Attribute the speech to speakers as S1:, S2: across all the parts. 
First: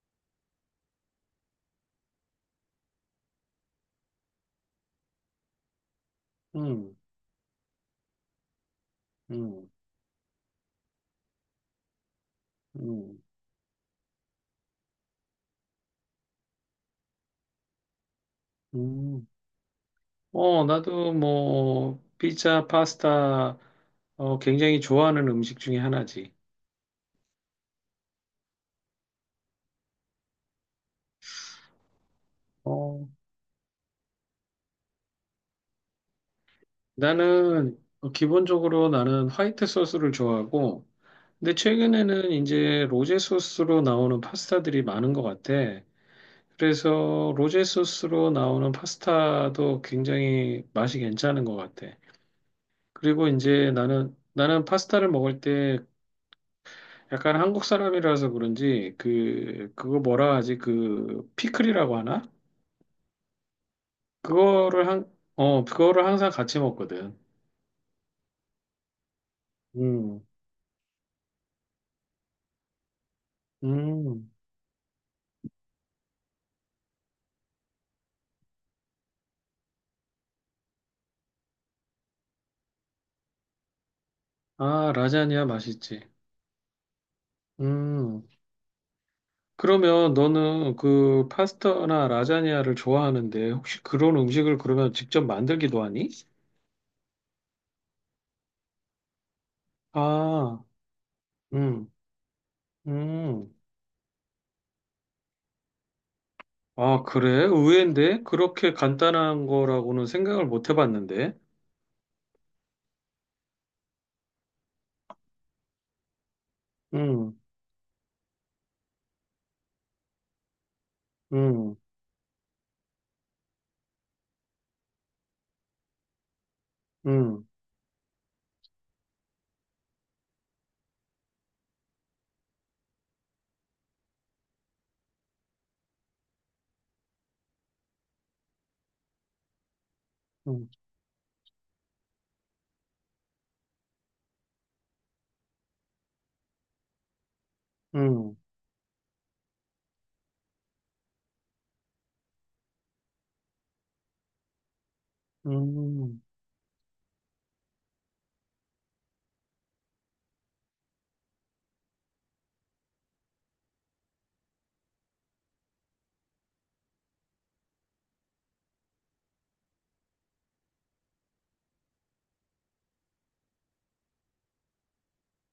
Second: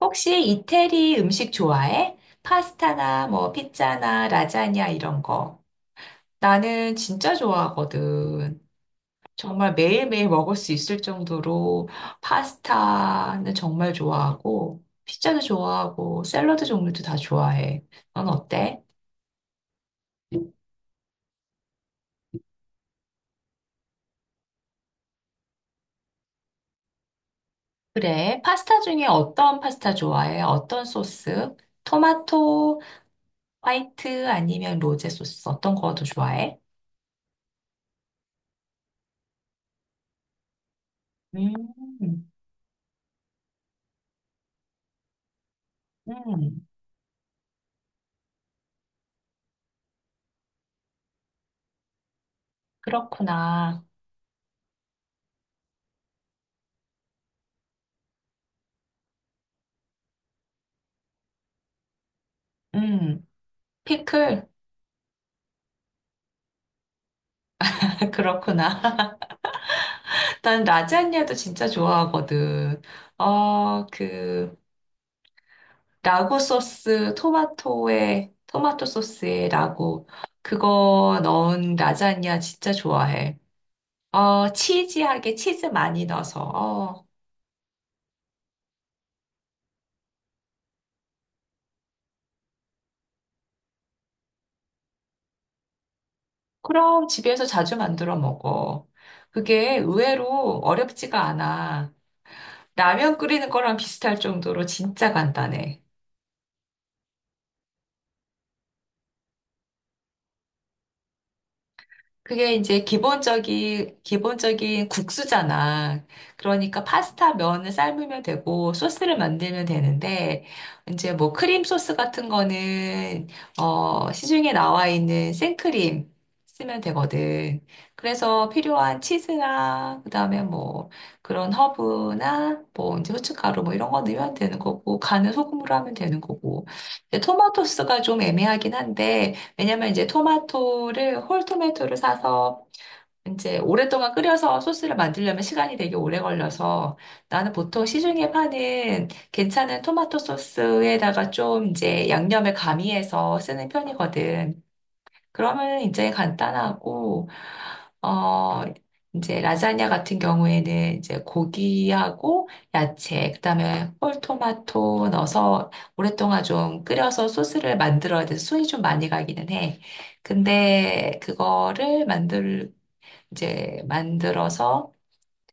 S1: 혹시 이태리 음식 좋아해? 파스타나 뭐 피자나 라자냐 이런 거. 나는
S2: 음,
S1: 진짜 좋아하거든.
S2: 음,
S1: 정말 매일매일 먹을 수 있을 정도로
S2: 음,
S1: 파스타는 정말 좋아하고 피자도 좋아하고 샐러드 종류도 다 좋아해. 넌 어때?
S2: 음. 어, 나도 뭐, 피자, 파스타, 굉장히 좋아하는 음식 중에 하나지.
S1: 그래. 파스타 중에 어떤 파스타 좋아해? 어떤 소스? 토마토,
S2: 어,
S1: 화이트 아니면 로제 소스 어떤 거 더 좋아해?
S2: 기본적으로 나는 화이트 소스를 좋아하고, 근데
S1: 음,
S2: 최근에는 이제 로제 소스로 나오는 파스타들이 많은 것 같아.
S1: 음,
S2: 그래서 로제 소스로 나오는 파스타도 굉장히 맛이 괜찮은 것 같아. 그리고 이제
S1: 그렇구나.
S2: 나는 파스타를 먹을 때 약간 한국 사람이라서 그런지 그거 뭐라 하지? 그 피클이라고 하나?
S1: 음. 피클?
S2: 그거를 항상 같이 먹거든.
S1: 그렇구나.
S2: 음.
S1: 난 라자냐도 진짜 좋아하거든. 어,
S2: 음.
S1: 그, 라구 소스, 토마토에, 토마토 소스에 라구. 그거 넣은 라자냐 진짜 좋아해. 어,
S2: 아,
S1: 치즈하게
S2: 라자냐
S1: 치즈
S2: 맛있지.
S1: 많이 넣어서. 어,
S2: 음. 그러면 너는 그 파스타나 라자냐를 좋아하는데 혹시 그런 음식을 그러면 직접 만들기도 하니?
S1: 그럼 집에서 자주 만들어 먹어. 그게 의외로
S2: 아,
S1: 어렵지가
S2: 음.
S1: 않아. 라면 끓이는
S2: 음.
S1: 거랑 비슷할 정도로 진짜 간단해.
S2: 아, 그래? 의외인데? 그렇게 간단한 거라고는 생각을 못 해봤는데.
S1: 그게 이제 기본적인 국수잖아. 그러니까 파스타
S2: 음.
S1: 면을 삶으면 되고, 소스를 만들면 되는데, 이제 뭐 크림
S2: 음.
S1: 소스 같은 거는, 시중에 나와 있는 생크림 쓰면
S2: 음.
S1: 되거든. 그래서 필요한 치즈나, 그 다음에 뭐 그런 허브나, 뭐 이제 후춧가루 뭐 이런 거 넣으면 되는 거고, 간은 소금으로 하면 되는 거고. 근데 토마토 소스가 좀 애매하긴 한데, 왜냐면 이제
S2: 음.
S1: 토마토를 홀 토마토를 사서 이제 오랫동안 끓여서 소스를 만들려면 시간이 되게 오래 걸려서 나는 보통 시중에
S2: 음,
S1: 파는 괜찮은 토마토 소스에다가 좀 이제 양념을 가미해서 쓰는 편이거든. 그러면 이제
S2: 음.
S1: 간단하고, 어, 이제 라자냐 같은 경우에는 이제 고기하고 야채, 그다음에 홀토마토 넣어서 오랫동안 좀 끓여서 소스를 만들어야 돼서 손이 좀 많이 가기는 해. 근데 이제 만들어서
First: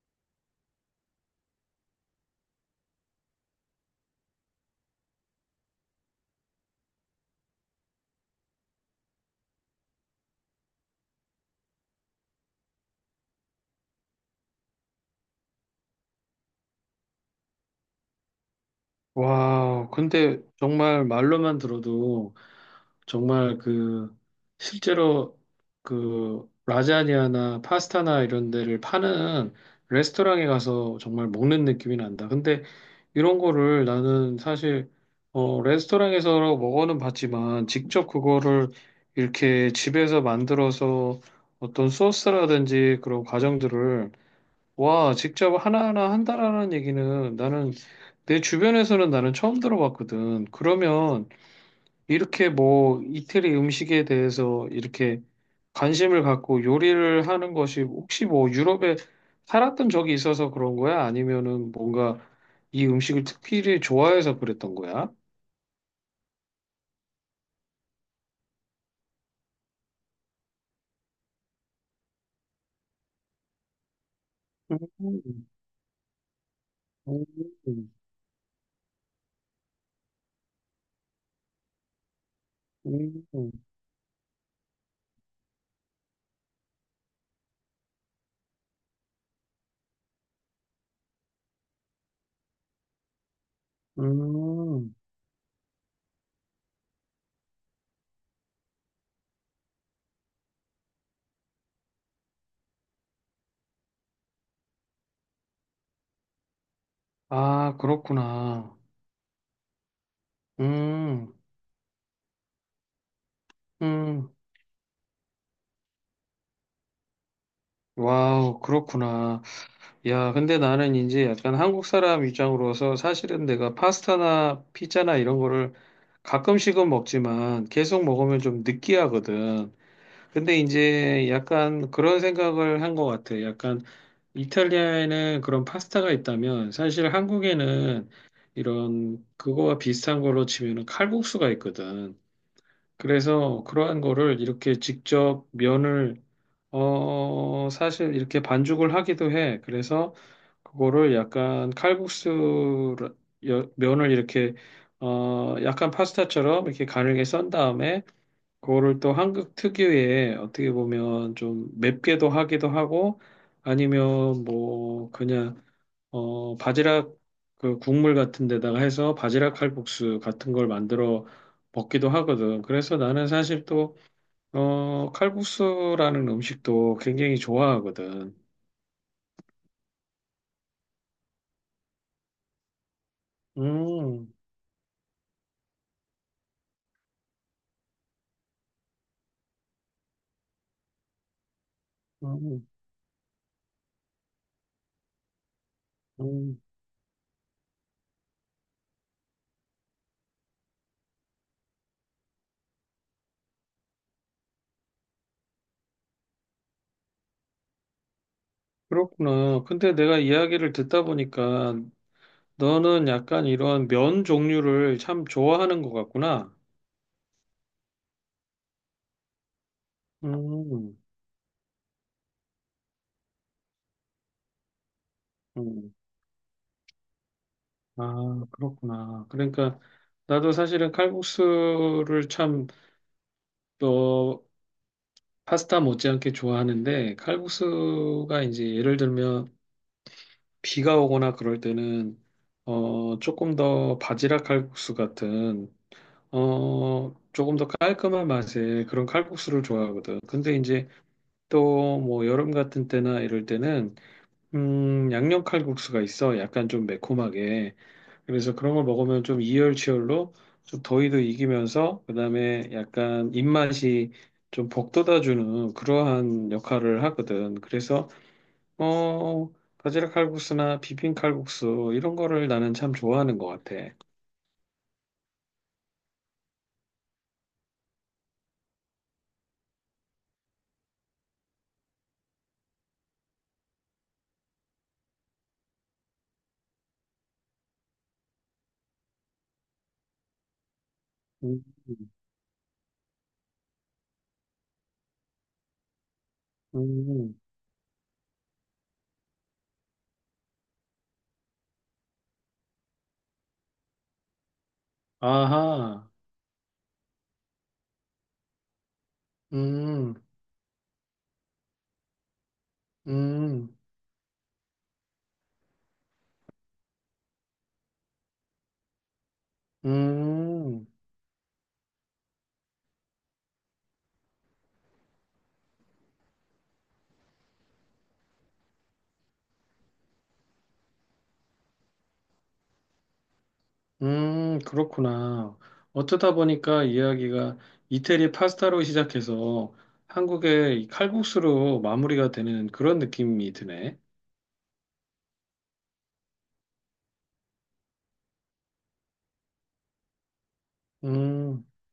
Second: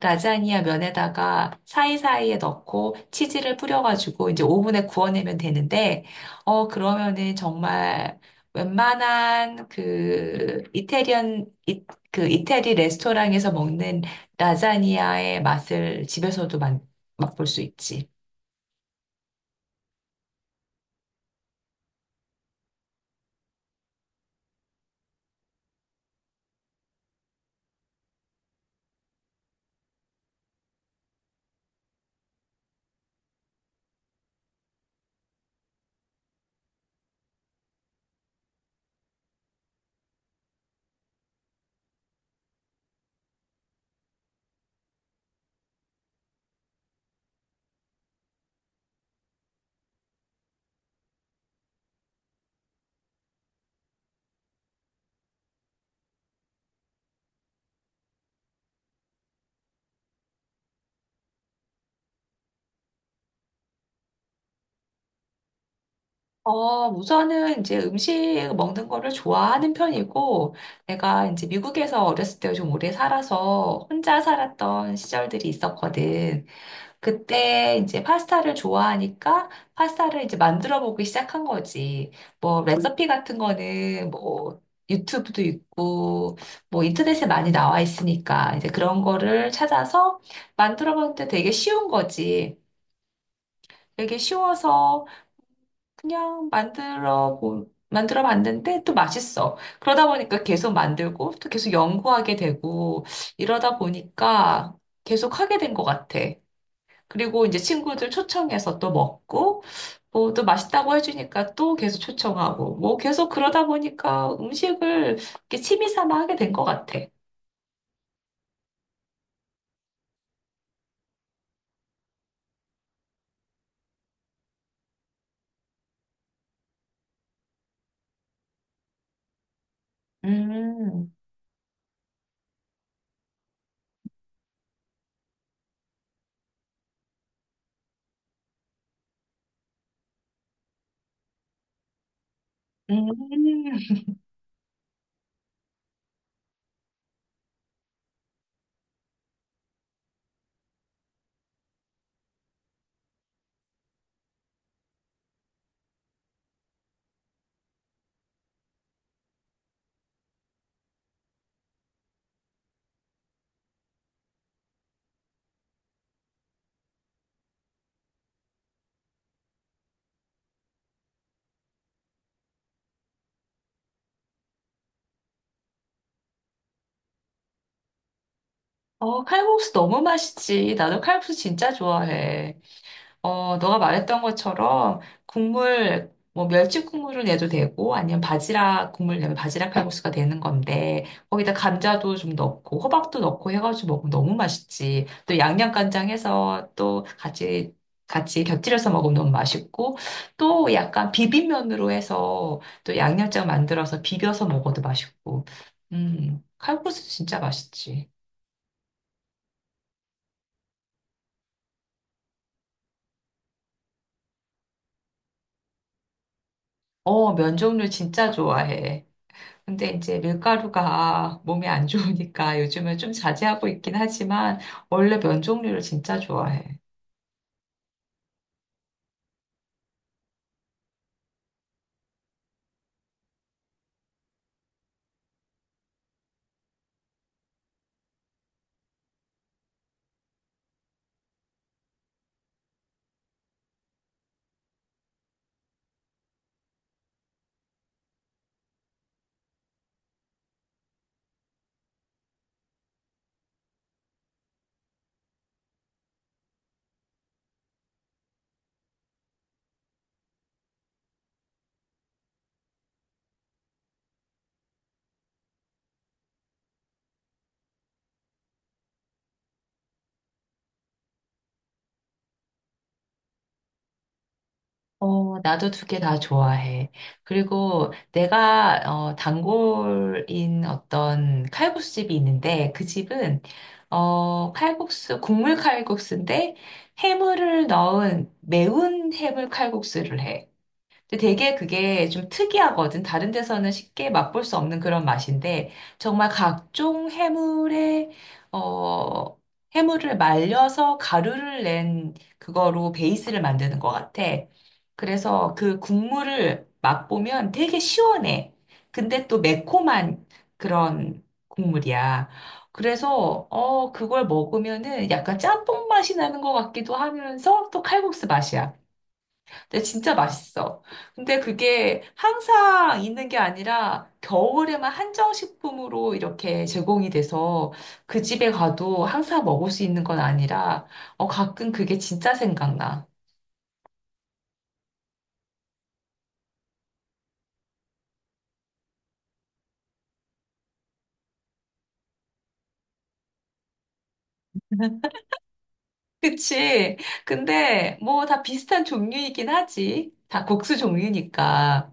S1: 라자니아 면에다가 사이사이에 넣고 치즈를 뿌려가지고 이제 오븐에 구워내면 되는데, 어, 그러면은 정말 웬만한 그 이태리 레스토랑에서 먹는 라자니아의 맛을 집에서도 맛볼 수 있지.
S2: 와, 근데 정말 말로만 들어도 정말 그 실제로 그 라자냐나 파스타나 이런 데를 파는 레스토랑에 가서 정말 먹는 느낌이 난다. 근데 이런 거를 나는 사실 레스토랑에서 먹어는 봤지만 직접 그거를 이렇게 집에서 만들어서 어떤 소스라든지 그런 과정들을 와, 직접 하나하나 한다라는 얘기는 나는 내 주변에서는 나는 처음 들어봤거든. 그러면 이렇게 뭐 이태리 음식에 대해서 이렇게 관심을 갖고 요리를 하는 것이 혹시 뭐 유럽에 살았던 적이 있어서 그런 거야? 아니면은 뭔가 이 음식을 특별히 좋아해서 그랬던 거야?
S1: 어, 우선은 이제 음식 먹는 거를 좋아하는 편이고, 내가 이제 미국에서 어렸을 때 좀 오래 살아서 혼자
S2: 음,
S1: 살았던 시절들이 있었거든. 그때
S2: 음,
S1: 이제 파스타를 좋아하니까 파스타를 이제 만들어 보기 시작한 거지. 뭐 레시피
S2: 음,
S1: 같은 거는 뭐 유튜브도 있고 뭐 인터넷에 많이 나와 있으니까 이제 그런 거를 찾아서 만들어 보는데 되게 쉬운 거지. 되게
S2: 음.
S1: 쉬워서 그냥 만들어 봤는데 또 맛있어. 그러다 보니까 계속 만들고 또 계속 연구하게 되고 이러다 보니까 계속 하게 된 것 같아. 그리고 이제
S2: 아,
S1: 친구들
S2: 그렇구나.
S1: 초청해서 또 먹고, 뭐 또 맛있다고
S2: 음,
S1: 해주니까 또 계속 초청하고, 뭐 계속 그러다
S2: 음,
S1: 보니까 음식을 이렇게 취미 삼아 하게 된 것 같아.
S2: 와우, 그렇구나. 야, 근데 나는 이제 약간 한국 사람 입장으로서 사실은 내가 파스타나 피자나 이런 거를 가끔씩은 먹지만 계속 먹으면 좀 느끼하거든. 근데
S1: 음.
S2: 이제 약간 그런 생각을 한 것 같아. 약간 이탈리아에는 그런 파스타가 있다면 사실 한국에는 이런 그거와 비슷한 걸로 치면은 칼국수가 있거든. 그래서
S1: 음,
S2: 그러한 거를 이렇게 직접 면을 사실 이렇게 반죽을 하기도 해. 그래서 그거를 약간 칼국수 면을 이렇게 약간 파스타처럼 이렇게 가늘게 썬 다음에 그거를 또 한국 특유의 어떻게 보면 좀 맵게도 하기도 하고 아니면 뭐 그냥 바지락 그 국물 같은 데다가 해서 바지락 칼국수 같은 걸 만들어 먹기도 하거든. 그래서 나는 사실 또 칼국수라는 음식도 굉장히 좋아하거든.
S1: 어, 칼국수 너무 맛있지. 나도 칼국수 진짜 좋아해. 어, 너가 말했던
S2: 음,
S1: 것처럼 국물, 뭐 멸치 국물을 내도 되고 아니면 바지락 국물 내면 바지락 칼국수가 되는 건데 거기다 감자도 좀
S2: 음,
S1: 넣고 호박도 넣고 해가지고 먹으면 너무 맛있지. 또 양념간장
S2: 음.
S1: 해서 또 같이 같이 곁들여서 먹으면 너무 맛있고 또 약간 비빔면으로 해서 또 양념장 만들어서 비벼서 먹어도 맛있고. 칼국수 진짜 맛있지.
S2: 그렇구나. 근데 내가 이야기를 듣다 보니까 너는 약간 이런 면 종류를 참 좋아하는 것 같구나.
S1: 어, 면 종류 진짜 좋아해. 근데 이제
S2: 음,
S1: 밀가루가 몸에 안 좋으니까 요즘은 좀 자제하고 있긴 하지만 원래 면 종류를
S2: 음.
S1: 진짜 좋아해.
S2: 아, 그렇구나. 그러니까 나도 사실은 칼국수를 참, 어, 파스타 못지않게 좋아하는데 칼국수가 이제 예를 들면 비가 오거나 그럴 때는 조금 더 바지락 칼국수 같은 조금 더 깔끔한 맛의 그런 칼국수를 좋아하거든. 근데 이제 또 뭐 여름 같은 때나 이럴 때는 양념 칼국수가 있어. 약간 좀 매콤하게. 그래서 그런 걸 먹으면 좀 이열치열로 좀 더위도 이기면서 그다음에 약간 입맛이 좀 복돋아주는 그러한 역할을 하거든. 그래서 어 바지락 칼국수나 비빔 칼국수 이런 거를 나는 참 좋아하는 것 같아.
S1: 어, 나도 두 개 다 좋아해. 그리고 내가 어, 단골인 어떤 칼국수 집이 있는데 그 집은 칼국수인데 해물을 넣은 매운 해물 칼국수를 해. 근데 되게
S2: 음, 음,
S1: 그게 좀 특이하거든. 다른 데서는 쉽게 맛볼 수 없는 그런 맛인데, 정말 각종
S2: 음.
S1: 해물에, 어, 해물을 말려서 가루를 낸 그거로 베이스를 만드는 것 같아. 그래서 그
S2: 아하,
S1: 국물을 맛보면 되게 시원해. 근데 또
S2: 음,
S1: 매콤한 그런 국물이야. 그래서,
S2: 음,
S1: 어, 그걸 먹으면은 약간 짬뽕 맛이 나는 것 같기도 하면서 또 칼국수 맛이야. 근데 진짜 맛있어.
S2: 음.
S1: 근데 그게 항상 있는 게 아니라 겨울에만 한정식품으로 이렇게 제공이 돼서 그 집에 가도 항상 먹을 수 있는 건 아니라 어, 가끔 그게 진짜 생각나.
S2: 그렇구나. 어쩌다 보니까 이야기가 이태리 파스타로 시작해서 한국의 이 칼국수로 마무리가 되는 그런 느낌이 드네.
S1: 그치? 근데 뭐 다 비슷한 종류이긴 하지. 다 국수
S2: 음,
S1: 종류니까.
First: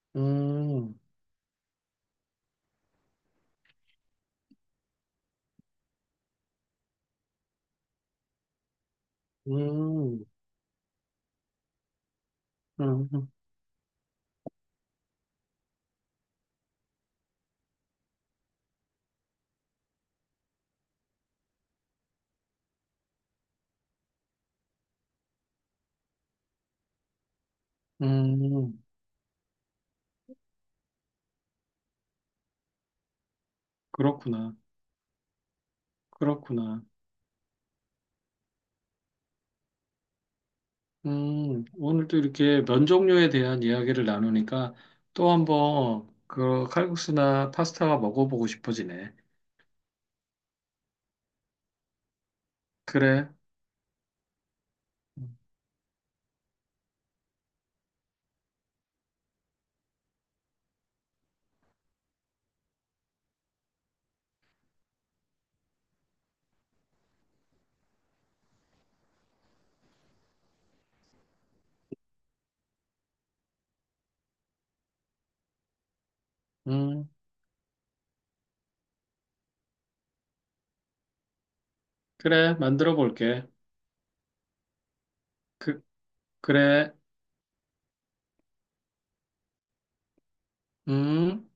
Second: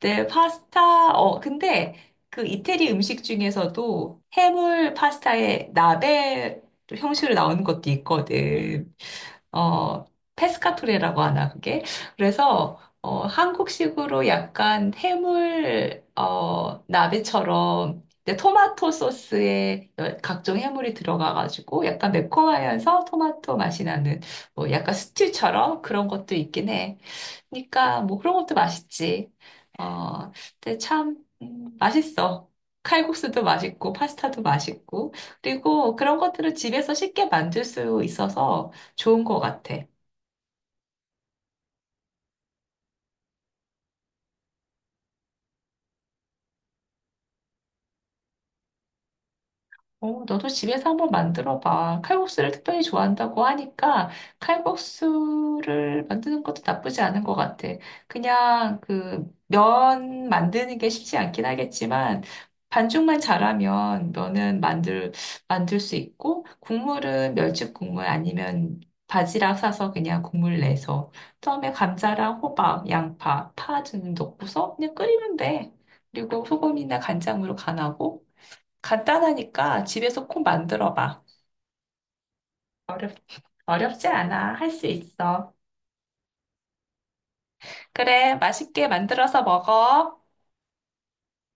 S1: 네,
S2: 음,
S1: 파스타. 어, 근데 그 이태리 음식 중에서도 해물 파스타에 나베 형식으로 나오는 것도 있거든. 어,
S2: 음,
S1: 페스카토레라고 하나, 그게. 그래서, 어,
S2: 음,
S1: 한국식으로 약간 해물, 어, 나베처럼, 근데 토마토 소스에 여- 각종 해물이 들어가가지고 약간 매콤하면서 토마토 맛이 나는, 뭐 약간 스튜처럼 그런 것도 있긴 해. 그러니까 뭐 그런 것도
S2: 음,
S1: 맛있지. 어, 근데 참 맛있어. 칼국수도 맛있고 파스타도
S2: 그렇구나.
S1: 맛있고 그리고 그런 것들을
S2: 그렇구나.
S1: 집에서 쉽게 만들 수 있어서 좋은 것 같아.
S2: 오늘도 이렇게 면 종류에 대한 이야기를 나누니까 또 한번 그 칼국수나 파스타가 먹어보고 싶어지네.
S1: 어, 너도 집에서 한번 만들어 봐. 칼국수를 특별히
S2: 그래.
S1: 좋아한다고 하니까 칼국수를 만드는 것도 나쁘지 않은 것 같아. 그냥 그 면 만드는 게 쉽지 않긴 하겠지만 반죽만 잘하면 만들 수 있고 국물은 멸치 국물 아니면 바지락 사서 그냥 국물 내서 처음에 감자랑 호박, 양파, 파좀 넣고서 그냥 끓이면 돼. 그리고 소금이나
S2: 음,
S1: 간장으로 간하고 간단하니까 집에서 꼭 만들어 봐.
S2: 그래. 만들어
S1: 어렵,
S2: 볼게.
S1: 어렵지 않아. 할 수 있어.
S2: 그, 그래.
S1: 그래, 맛있게 만들어서 먹어.
S2: 음.